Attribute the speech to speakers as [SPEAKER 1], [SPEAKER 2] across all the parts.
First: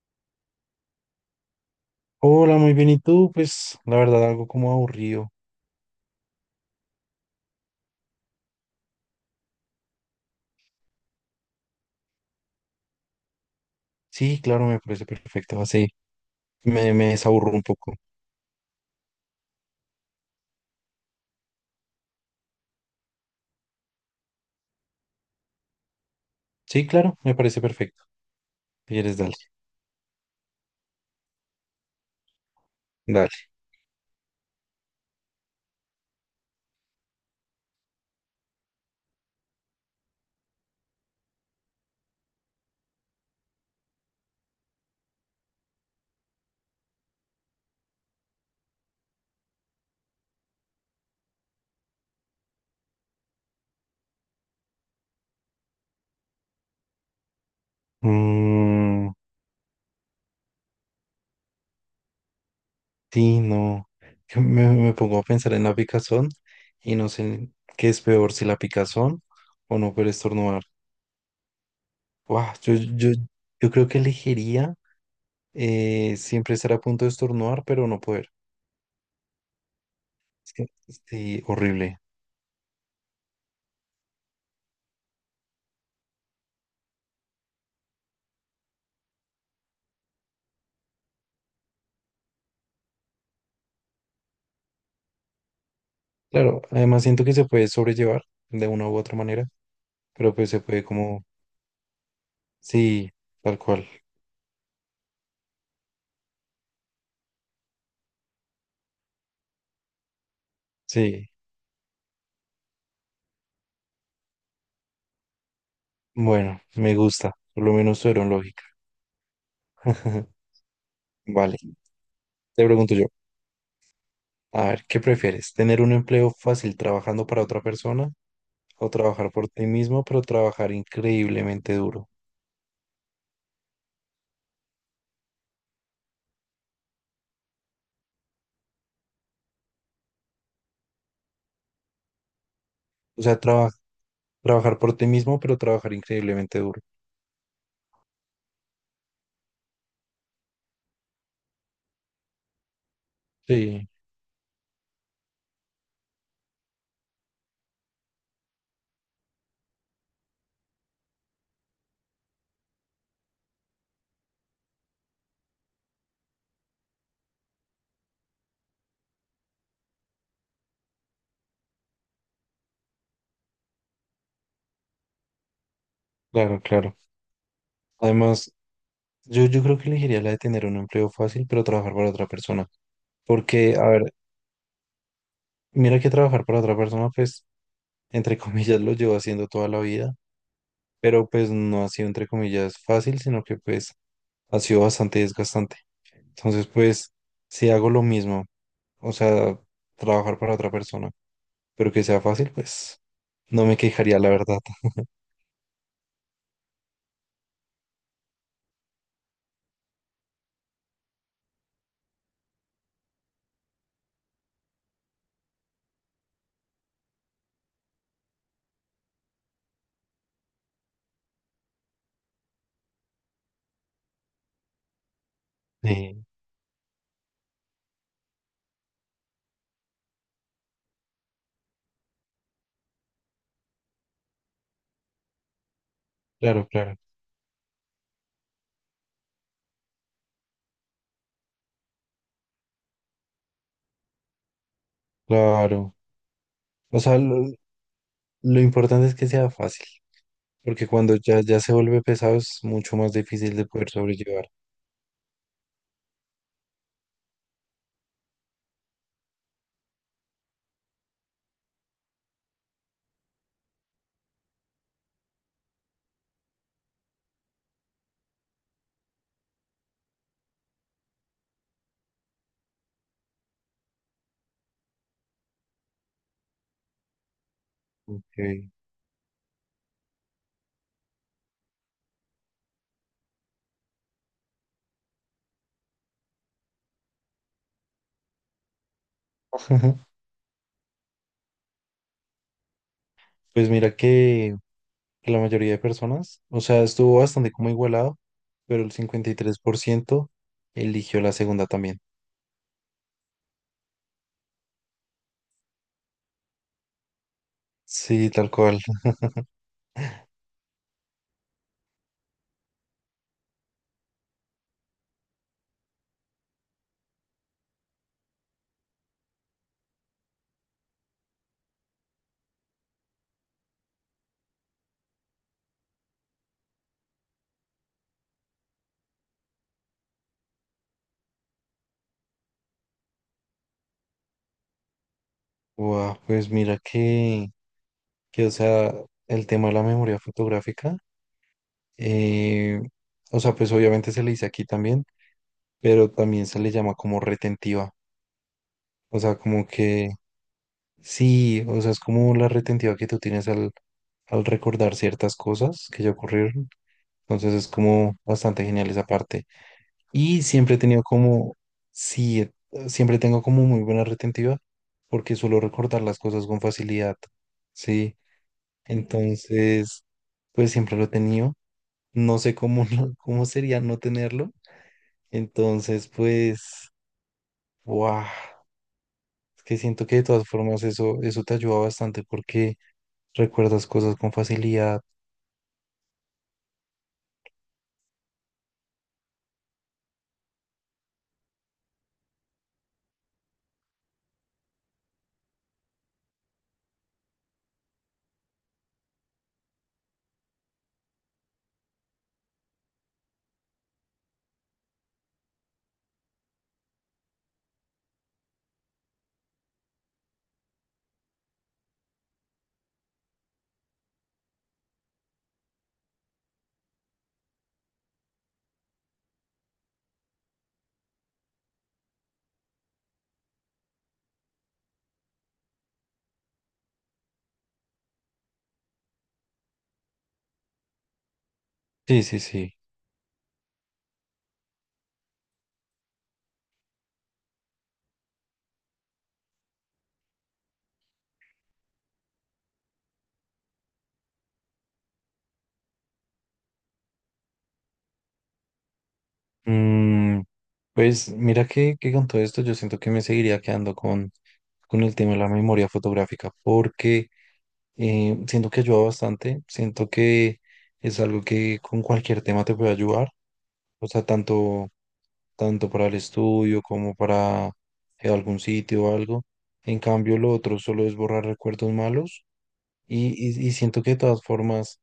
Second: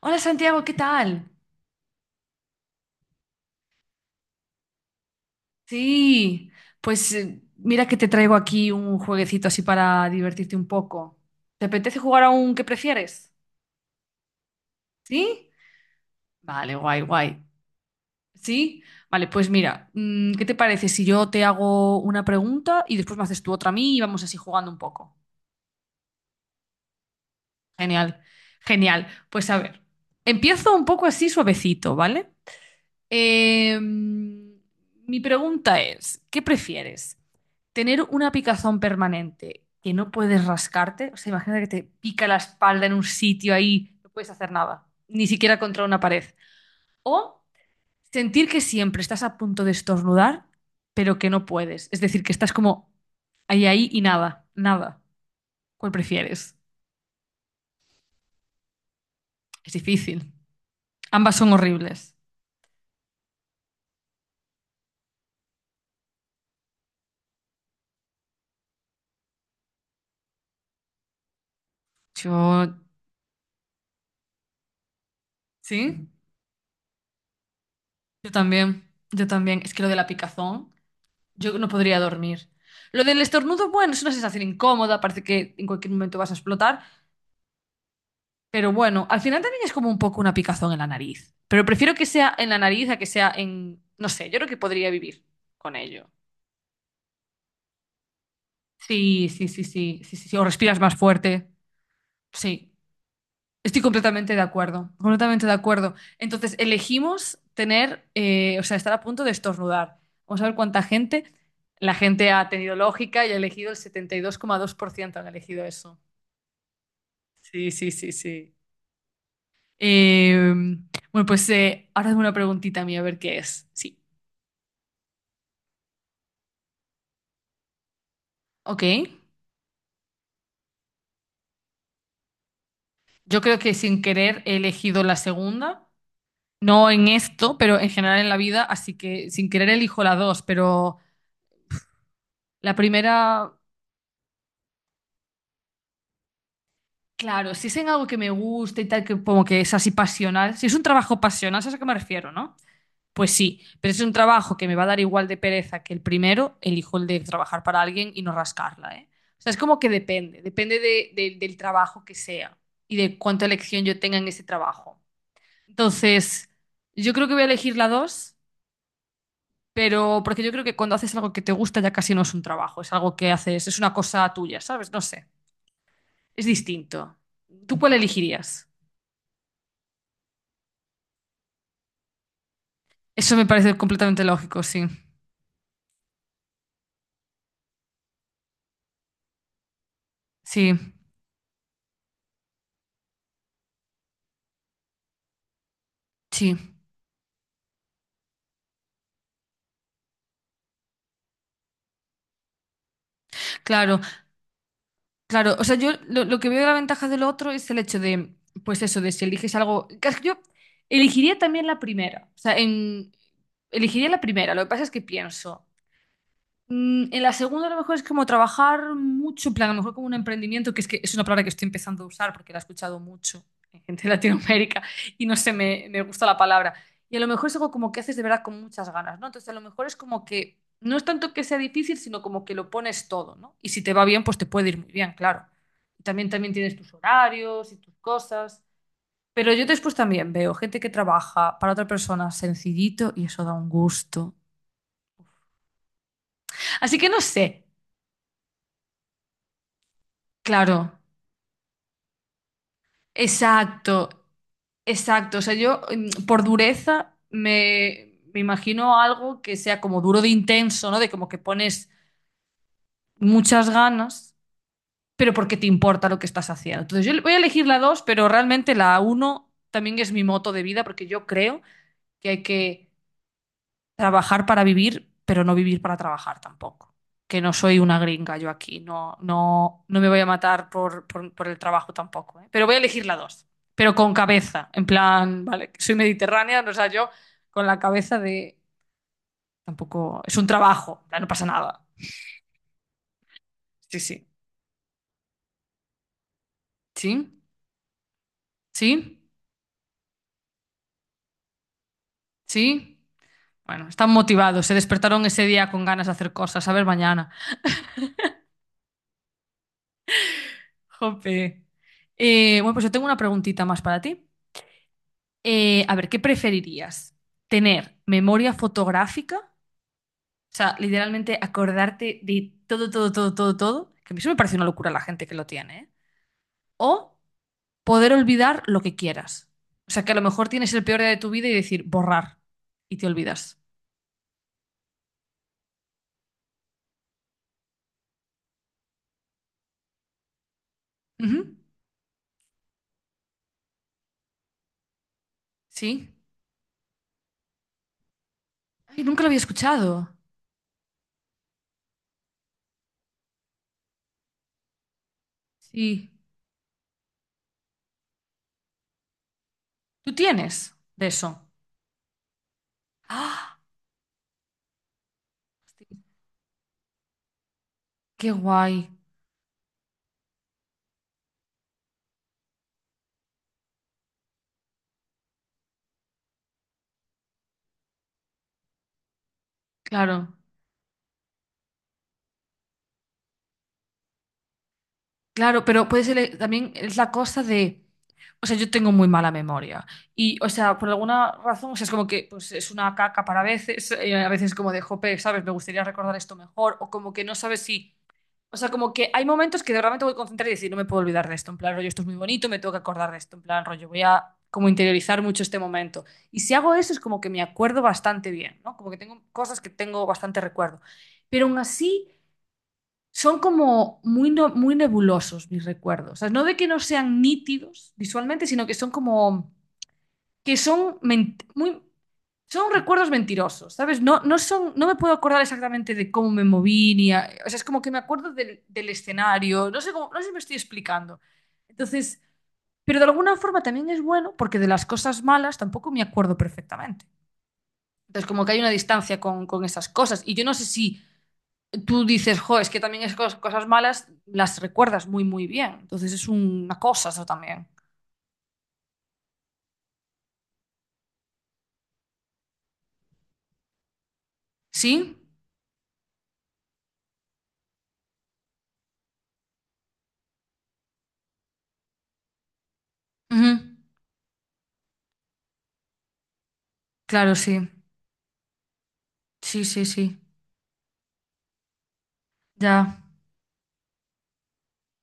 [SPEAKER 1] Hola Santiago, ¿qué tal?
[SPEAKER 2] Hola, muy bien. ¿Y tú? Pues la verdad, algo como aburrido.
[SPEAKER 1] Sí, pues mira que te traigo aquí un jueguecito así para divertirte un poco. ¿Te apetece jugar a un que prefieres?
[SPEAKER 2] Sí, claro, me parece
[SPEAKER 1] ¿Sí?
[SPEAKER 2] perfecto. Así
[SPEAKER 1] Vale,
[SPEAKER 2] me,
[SPEAKER 1] guay,
[SPEAKER 2] me
[SPEAKER 1] guay.
[SPEAKER 2] desaburro un poco.
[SPEAKER 1] ¿Sí? Vale, pues mira, ¿qué te parece si yo te hago una pregunta y después me haces tú otra a mí y vamos así jugando un poco?
[SPEAKER 2] Sí, claro, me parece perfecto.
[SPEAKER 1] Genial,
[SPEAKER 2] Si
[SPEAKER 1] genial.
[SPEAKER 2] quieres, dale,
[SPEAKER 1] Pues a ver, empiezo un poco así suavecito, ¿vale?
[SPEAKER 2] dale.
[SPEAKER 1] Mi pregunta es, ¿qué prefieres? ¿Tener una picazón permanente que no puedes rascarte? O sea, imagínate que te pica la espalda en un sitio ahí, no puedes hacer nada, ni siquiera contra una pared. O sentir que siempre estás a punto de estornudar, pero que no puedes. Es decir, que estás como ahí, ahí y nada, nada. ¿Cuál prefieres?
[SPEAKER 2] Mm,
[SPEAKER 1] Es difícil. Ambas son horribles.
[SPEAKER 2] sí, no. Me pongo a pensar en la picazón y no sé qué es peor, si la picazón o no poder estornudar. Guau,
[SPEAKER 1] Yo,
[SPEAKER 2] yo creo que elegiría
[SPEAKER 1] sí,
[SPEAKER 2] siempre estar a punto de estornudar, pero no poder.
[SPEAKER 1] yo también, yo también. Es que lo de la
[SPEAKER 2] Es que,
[SPEAKER 1] picazón.
[SPEAKER 2] sí,
[SPEAKER 1] Yo no podría
[SPEAKER 2] horrible.
[SPEAKER 1] dormir. Lo del estornudo, bueno, es una sensación incómoda, parece que en cualquier momento vas a explotar, pero bueno, al final también es como un poco una picazón en la nariz. Pero prefiero que sea en la nariz a que sea en, no sé, yo creo que podría vivir con ello.
[SPEAKER 2] Claro, además siento que se puede sobrellevar de una u otra
[SPEAKER 1] Sí,
[SPEAKER 2] manera.
[SPEAKER 1] sí, sí, sí, sí, sí,
[SPEAKER 2] Pero
[SPEAKER 1] sí. O
[SPEAKER 2] pues se
[SPEAKER 1] respiras
[SPEAKER 2] puede
[SPEAKER 1] más
[SPEAKER 2] como,
[SPEAKER 1] fuerte. Sí,
[SPEAKER 2] sí, tal
[SPEAKER 1] estoy
[SPEAKER 2] cual,
[SPEAKER 1] completamente de acuerdo, completamente de acuerdo. Entonces, elegimos tener, o sea, estar a punto de estornudar. Vamos a ver cuánta gente.
[SPEAKER 2] sí,
[SPEAKER 1] La gente ha tenido lógica y ha elegido el setenta y dos dos coma dos por ciento han elegido eso.
[SPEAKER 2] bueno, me gusta, por
[SPEAKER 1] Sí,
[SPEAKER 2] lo
[SPEAKER 1] sí,
[SPEAKER 2] menos
[SPEAKER 1] sí,
[SPEAKER 2] tuvieron
[SPEAKER 1] sí.
[SPEAKER 2] lógica.
[SPEAKER 1] Eh, bueno, pues
[SPEAKER 2] Vale,
[SPEAKER 1] ahora es una
[SPEAKER 2] te
[SPEAKER 1] preguntita
[SPEAKER 2] pregunto
[SPEAKER 1] mía, a
[SPEAKER 2] yo,
[SPEAKER 1] ver qué es. Sí.
[SPEAKER 2] a ver, ¿qué prefieres? ¿Tener un empleo fácil trabajando para otra persona
[SPEAKER 1] Ok.
[SPEAKER 2] o trabajar por ti mismo, pero trabajar increíblemente duro?
[SPEAKER 1] Yo creo que sin querer he elegido la segunda. No en esto, pero en general en la vida. Así que sin querer elijo la dos. Pero la
[SPEAKER 2] O sea,
[SPEAKER 1] primera,
[SPEAKER 2] trabajar por ti mismo, pero trabajar increíblemente duro.
[SPEAKER 1] claro, si es en algo que me gusta y tal, que como que es así pasional. Si es un trabajo pasional, ¿sabes a qué me refiero, no? Pues sí,
[SPEAKER 2] Sí,
[SPEAKER 1] pero es un trabajo que me va a dar igual de pereza que el primero, elijo el de trabajar para alguien y no rascarla, ¿eh? O sea, es como que depende, depende del trabajo que sea y de cuánta elección yo tenga en ese trabajo. Entonces, yo creo que voy a elegir la dos, pero porque yo creo que cuando haces algo que te gusta ya casi no es un trabajo, es algo que haces, es una cosa tuya, ¿sabes? No sé, es
[SPEAKER 2] claro, claro.
[SPEAKER 1] distinto. ¿Tú cuál
[SPEAKER 2] Además,
[SPEAKER 1] elegirías?
[SPEAKER 2] yo creo que elegiría la de tener un empleo fácil, pero trabajar para otra persona.
[SPEAKER 1] Eso me
[SPEAKER 2] Porque,
[SPEAKER 1] parece
[SPEAKER 2] a ver,
[SPEAKER 1] completamente lógico, sí.
[SPEAKER 2] mira que trabajar para otra persona, pues entre comillas, lo llevo haciendo toda la vida,
[SPEAKER 1] Sí,
[SPEAKER 2] pero pues no ha sido, entre comillas, fácil, sino que pues ha sido bastante desgastante.
[SPEAKER 1] sí,
[SPEAKER 2] Entonces, pues, si hago lo mismo, o sea, trabajar para otra persona, pero que sea fácil, pues no me
[SPEAKER 1] claro.
[SPEAKER 2] quejaría, la verdad.
[SPEAKER 1] Claro, o sea, yo lo que veo de la ventaja del otro es el hecho de, pues eso, de si eliges algo. Que Yo elegiría también la primera. O sea, en, elegiría la primera. Lo que pasa es que pienso. Mm, en la segunda, a lo mejor es como trabajar mucho, en plan, a lo mejor como un emprendimiento, que es una palabra que estoy empezando a usar porque la he escuchado mucho en gente de Latinoamérica y no sé, me
[SPEAKER 2] Eh,
[SPEAKER 1] gusta la palabra. Y a lo mejor es algo como que haces de verdad con muchas ganas, ¿no? Entonces, a lo mejor es como que no es tanto que sea difícil, sino como que lo pones todo, ¿no? Y si te va bien, pues te puede ir muy bien, claro. Y también, también
[SPEAKER 2] claro,
[SPEAKER 1] tienes tus
[SPEAKER 2] claro,
[SPEAKER 1] horarios y tus cosas. Pero yo después también veo gente que trabaja para otra persona sencillito y eso da un gusto.
[SPEAKER 2] claro.
[SPEAKER 1] Así
[SPEAKER 2] O
[SPEAKER 1] que
[SPEAKER 2] sea,
[SPEAKER 1] no sé,
[SPEAKER 2] lo importante es que sea fácil, porque
[SPEAKER 1] claro.
[SPEAKER 2] cuando ya se vuelve pesado es mucho más difícil de poder
[SPEAKER 1] Exacto,
[SPEAKER 2] sobrellevar.
[SPEAKER 1] exacto. O sea, yo por dureza me imagino algo que sea como duro de intenso, ¿no? De como que pones muchas ganas, pero porque te importa lo que estás haciendo. Entonces, yo voy a elegir la 2, pero realmente la uno también es mi moto de vida porque yo creo que hay que trabajar para vivir, pero no vivir para trabajar tampoco. Que no soy una gringa yo
[SPEAKER 2] Eh,
[SPEAKER 1] aquí, no, no, no me voy a matar por, por el trabajo tampoco, ¿eh? Pero voy a elegir la dos, pero con cabeza, en plan, vale, que soy mediterránea, o sea, yo con la cabeza de tampoco, es un trabajo, en plan, no pasa nada.
[SPEAKER 2] Pues mira
[SPEAKER 1] Sí, sí,
[SPEAKER 2] que la mayoría de personas, o sea, estuvo
[SPEAKER 1] sí,
[SPEAKER 2] bastante como igualado, pero el
[SPEAKER 1] sí,
[SPEAKER 2] 53% eligió la segunda también.
[SPEAKER 1] sí. Bueno, están motivados, se despertaron ese día con ganas de hacer cosas, a ver mañana.
[SPEAKER 2] Sí, tal cual.
[SPEAKER 1] Jope. Bueno, pues yo tengo una preguntita más para ti. A ver, ¿qué preferirías? ¿Tener memoria fotográfica? O sea, literalmente acordarte de todo, todo, todo, todo, todo. Que a mí eso me parece una locura la gente que lo tiene, ¿eh? O poder olvidar lo que quieras. O sea, que a lo mejor tienes el peor día de tu vida y decir borrar y te olvidas.
[SPEAKER 2] Guau, pues mira que, o sea, el tema de la memoria fotográfica,
[SPEAKER 1] Ujú,
[SPEAKER 2] eh, o sea, pues obviamente se le dice aquí también,
[SPEAKER 1] sí.
[SPEAKER 2] pero también se le llama como retentiva.
[SPEAKER 1] Ay,
[SPEAKER 2] O
[SPEAKER 1] nunca lo había
[SPEAKER 2] sea, como
[SPEAKER 1] escuchado.
[SPEAKER 2] que sí, o sea, es como la retentiva que tú tienes al recordar ciertas cosas que
[SPEAKER 1] Sí.
[SPEAKER 2] ya ocurrieron. Entonces es como bastante genial esa parte.
[SPEAKER 1] ¿Tú
[SPEAKER 2] Y
[SPEAKER 1] tienes
[SPEAKER 2] siempre he tenido
[SPEAKER 1] de eso?
[SPEAKER 2] como, sí, siempre tengo
[SPEAKER 1] ¡Ah!
[SPEAKER 2] como muy buena retentiva porque suelo recordar las cosas con facilidad, ¿sí?
[SPEAKER 1] ¡Qué guay!
[SPEAKER 2] Entonces, pues siempre lo he tenido. No sé cómo, cómo sería no tenerlo. Entonces, pues, wow, es que siento que de
[SPEAKER 1] Claro.
[SPEAKER 2] todas formas eso, eso te ayuda bastante porque recuerdas cosas con facilidad.
[SPEAKER 1] Claro, pero puede ser también es la cosa de, o sea, yo tengo muy mala memoria y, o sea, por alguna razón, o sea, es como que pues es una caca para veces, a veces como de, jope, ¿sabes? Me gustaría recordar esto mejor o como que no sabes si, o sea, como que hay momentos que de realmente voy a concentrar y decir, no me puedo olvidar de esto, en plan, rollo, esto es muy bonito, me tengo que acordar de esto, en plan, rollo, voy a como interiorizar mucho este momento. Y si hago eso es como que me acuerdo bastante bien, ¿no? Como que tengo cosas que tengo bastante recuerdo. Pero aún así son como muy, muy nebulosos mis recuerdos. O sea, no de que no sean nítidos visualmente, sino que son como, que son muy, son recuerdos mentirosos, ¿sabes? No, no son, no me puedo acordar exactamente de cómo me moví, ni o sea, es como que me acuerdo del, del escenario, no sé cómo, no sé si me estoy explicando. Entonces,
[SPEAKER 2] Sí, sí, sí.
[SPEAKER 1] pero de alguna forma también es bueno porque de las cosas malas tampoco me acuerdo perfectamente. Entonces, como que hay una distancia con esas cosas. Y yo no sé si tú dices, jo, es que también es cosas malas las recuerdas muy, muy bien. Entonces es una cosa eso también.
[SPEAKER 2] Mm, pues mira que con todo esto yo siento que me seguiría quedando con el
[SPEAKER 1] ¿Sí?
[SPEAKER 2] tema de la memoria fotográfica porque siento que ayuda bastante, siento que es algo que con cualquier tema te puede ayudar,
[SPEAKER 1] Ujú.
[SPEAKER 2] o sea, tanto para el estudio como
[SPEAKER 1] Claro, sí.
[SPEAKER 2] para algún sitio o algo.
[SPEAKER 1] Sí, sí,
[SPEAKER 2] En
[SPEAKER 1] sí.
[SPEAKER 2] cambio, lo otro solo es borrar recuerdos malos
[SPEAKER 1] Ya.
[SPEAKER 2] y, y siento que de todas formas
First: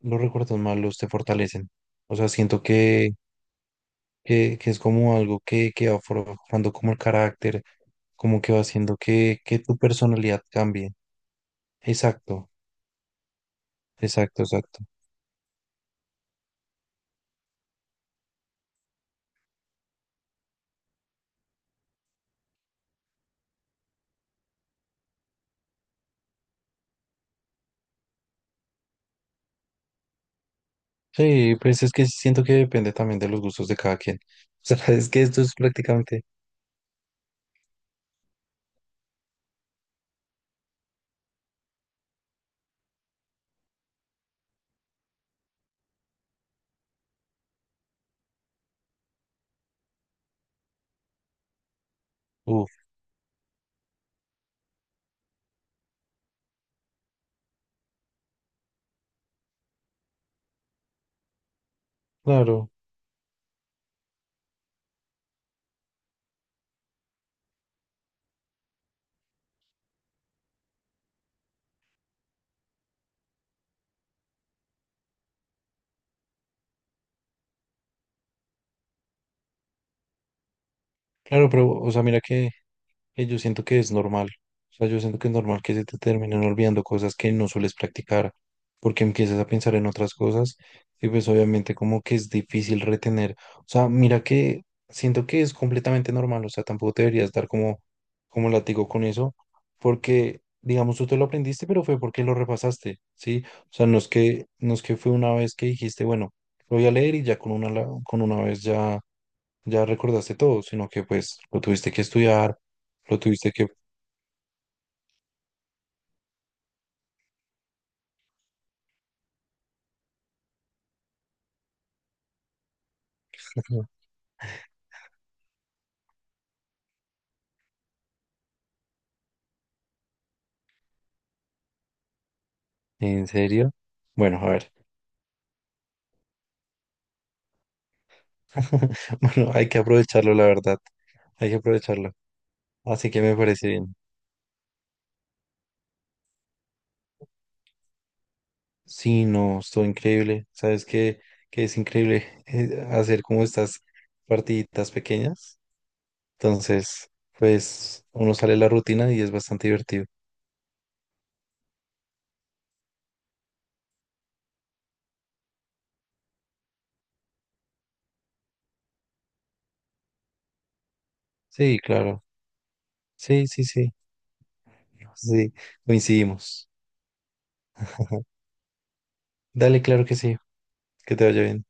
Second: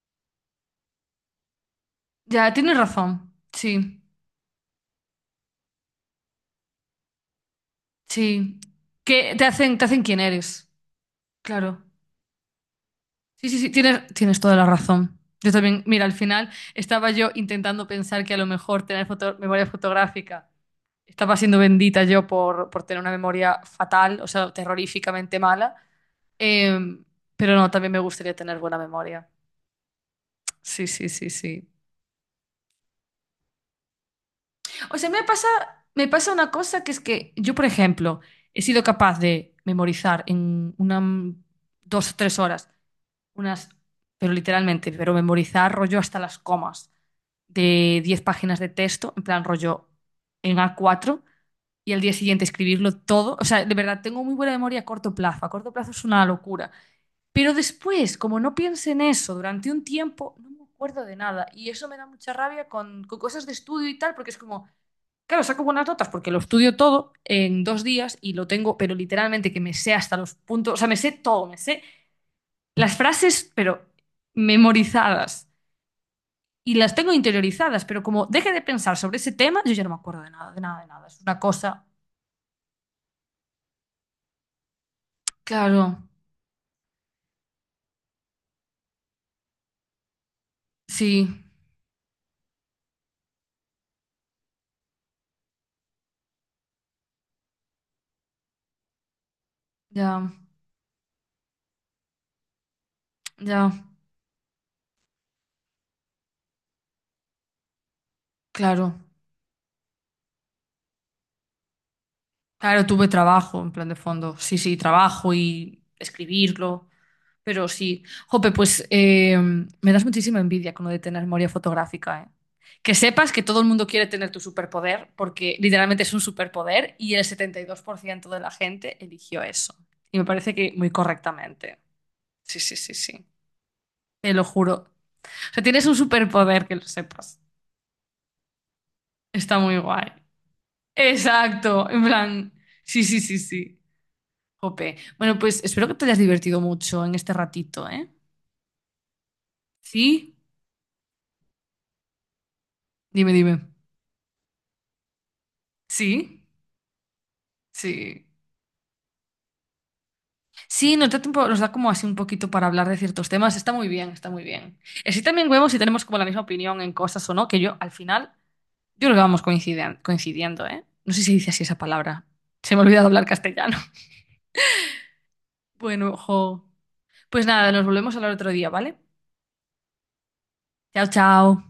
[SPEAKER 2] los recuerdos malos te fortalecen. O sea,
[SPEAKER 1] Ya,
[SPEAKER 2] siento
[SPEAKER 1] tienes
[SPEAKER 2] que...
[SPEAKER 1] razón. Sí,
[SPEAKER 2] que es como algo que va forjando como el carácter, como que
[SPEAKER 1] sí.
[SPEAKER 2] va haciendo
[SPEAKER 1] Que
[SPEAKER 2] que tu
[SPEAKER 1] te hacen quién
[SPEAKER 2] personalidad
[SPEAKER 1] eres.
[SPEAKER 2] cambie.
[SPEAKER 1] Claro.
[SPEAKER 2] Exacto,
[SPEAKER 1] Sí, sí, sí, tienes, tienes toda la
[SPEAKER 2] exacto.
[SPEAKER 1] razón. Yo también, mira, al final estaba yo intentando pensar que a lo mejor tener memoria fotográfica estaba siendo bendita yo por tener una memoria fatal, o sea, terroríficamente mala. Eh, pero no, también me gustaría tener buena memoria. Sí, sí, sí,
[SPEAKER 2] Sí,
[SPEAKER 1] sí.
[SPEAKER 2] pues es que siento que depende también de los gustos de cada quien. O sea,
[SPEAKER 1] O
[SPEAKER 2] es
[SPEAKER 1] sea,
[SPEAKER 2] que esto es
[SPEAKER 1] me
[SPEAKER 2] prácticamente,
[SPEAKER 1] pasa una cosa que es que yo, por ejemplo, he sido capaz de memorizar en una, 2 o 3 horas, unas, pero literalmente, pero memorizar rollo hasta las comas de 10 páginas de texto, en plan rollo en a cuatro y al día siguiente
[SPEAKER 2] uf,
[SPEAKER 1] escribirlo todo. O sea, de verdad, tengo muy buena memoria a corto plazo. A corto plazo es una locura. Pero después, como no piense en eso durante un tiempo, no me acuerdo de nada. Y eso me da mucha rabia
[SPEAKER 2] claro,
[SPEAKER 1] con cosas de estudio y tal, porque es como, claro, saco buenas notas porque lo estudio todo en 2 días y lo tengo, pero literalmente que me sé hasta los puntos, o sea, me sé todo, me sé las frases, pero memorizadas. Y las tengo interiorizadas, pero como deje de pensar sobre ese tema, yo ya no me acuerdo de nada, de nada, de nada. Es una
[SPEAKER 2] claro, pero,
[SPEAKER 1] cosa.
[SPEAKER 2] o sea, mira que yo siento que es normal. O sea, yo siento que es normal que se te
[SPEAKER 1] Claro,
[SPEAKER 2] terminen olvidando cosas que no sueles practicar, porque empiezas a pensar en otras cosas y pues
[SPEAKER 1] sí,
[SPEAKER 2] obviamente como que es difícil retener. O sea, mira que siento que es completamente normal, o sea, tampoco te deberías dar como, como látigo con eso,
[SPEAKER 1] ya,
[SPEAKER 2] porque digamos tú te lo aprendiste, pero fue porque lo repasaste, ¿sí?
[SPEAKER 1] ya,
[SPEAKER 2] O sea, no es que fue una vez que dijiste, bueno, lo voy a leer y ya con una, con una vez
[SPEAKER 1] claro.
[SPEAKER 2] ya ya recordaste todo, sino que pues lo tuviste que estudiar,
[SPEAKER 1] Claro, tuve
[SPEAKER 2] lo tuviste
[SPEAKER 1] trabajo
[SPEAKER 2] que...
[SPEAKER 1] en plan de fondo. Sí, sí, trabajo y escribirlo. Pero sí. Jope, pues me das muchísima envidia con lo de tener memoria fotográfica, ¿eh? Que sepas que todo el mundo
[SPEAKER 2] Ujú.
[SPEAKER 1] quiere tener tu superpoder, porque literalmente es un superpoder y el 72% de la gente eligió eso. Y me parece que muy correctamente. Sí, sí, sí, sí.
[SPEAKER 2] ¿En serio?
[SPEAKER 1] Te
[SPEAKER 2] Bueno,
[SPEAKER 1] lo
[SPEAKER 2] a ver.
[SPEAKER 1] juro. O sea, tienes un superpoder que lo sepas.
[SPEAKER 2] Bueno,
[SPEAKER 1] Está
[SPEAKER 2] hay que
[SPEAKER 1] muy guay.
[SPEAKER 2] aprovecharlo, la verdad. Hay que
[SPEAKER 1] Exacto. En
[SPEAKER 2] aprovecharlo.
[SPEAKER 1] plan, sí,
[SPEAKER 2] Así
[SPEAKER 1] sí,
[SPEAKER 2] que me
[SPEAKER 1] sí,
[SPEAKER 2] parece
[SPEAKER 1] sí.
[SPEAKER 2] bien.
[SPEAKER 1] Jope. Bueno, pues espero que te hayas divertido mucho en este ratito, ¿eh?
[SPEAKER 2] Sí, no, estuvo
[SPEAKER 1] Sí,
[SPEAKER 2] increíble. ¿Sabes qué? Que es increíble hacer
[SPEAKER 1] dime,
[SPEAKER 2] como
[SPEAKER 1] dime.
[SPEAKER 2] estas partiditas pequeñas.
[SPEAKER 1] Sí,
[SPEAKER 2] Entonces, pues
[SPEAKER 1] sí.
[SPEAKER 2] uno sale de la rutina y es bastante divertido.
[SPEAKER 1] Sí, nos da tiempo, nos da como así un poquito para hablar de ciertos temas. Está muy bien, está muy bien. Así también vemos si tenemos como la misma opinión en cosas o no, que yo al final, yo creo que vamos coincidiendo, ¿eh? No sé si se dice así
[SPEAKER 2] Sí,
[SPEAKER 1] esa
[SPEAKER 2] claro.
[SPEAKER 1] palabra. Se me ha olvidado hablar
[SPEAKER 2] Sí, sí,
[SPEAKER 1] castellano.
[SPEAKER 2] sí. Sí,
[SPEAKER 1] Bueno, jo.
[SPEAKER 2] coincidimos.
[SPEAKER 1] Pues nada, nos volvemos a hablar otro día, ¿vale?
[SPEAKER 2] Dale, claro que sí.
[SPEAKER 1] Chao,
[SPEAKER 2] Que te vaya
[SPEAKER 1] chao.
[SPEAKER 2] bien.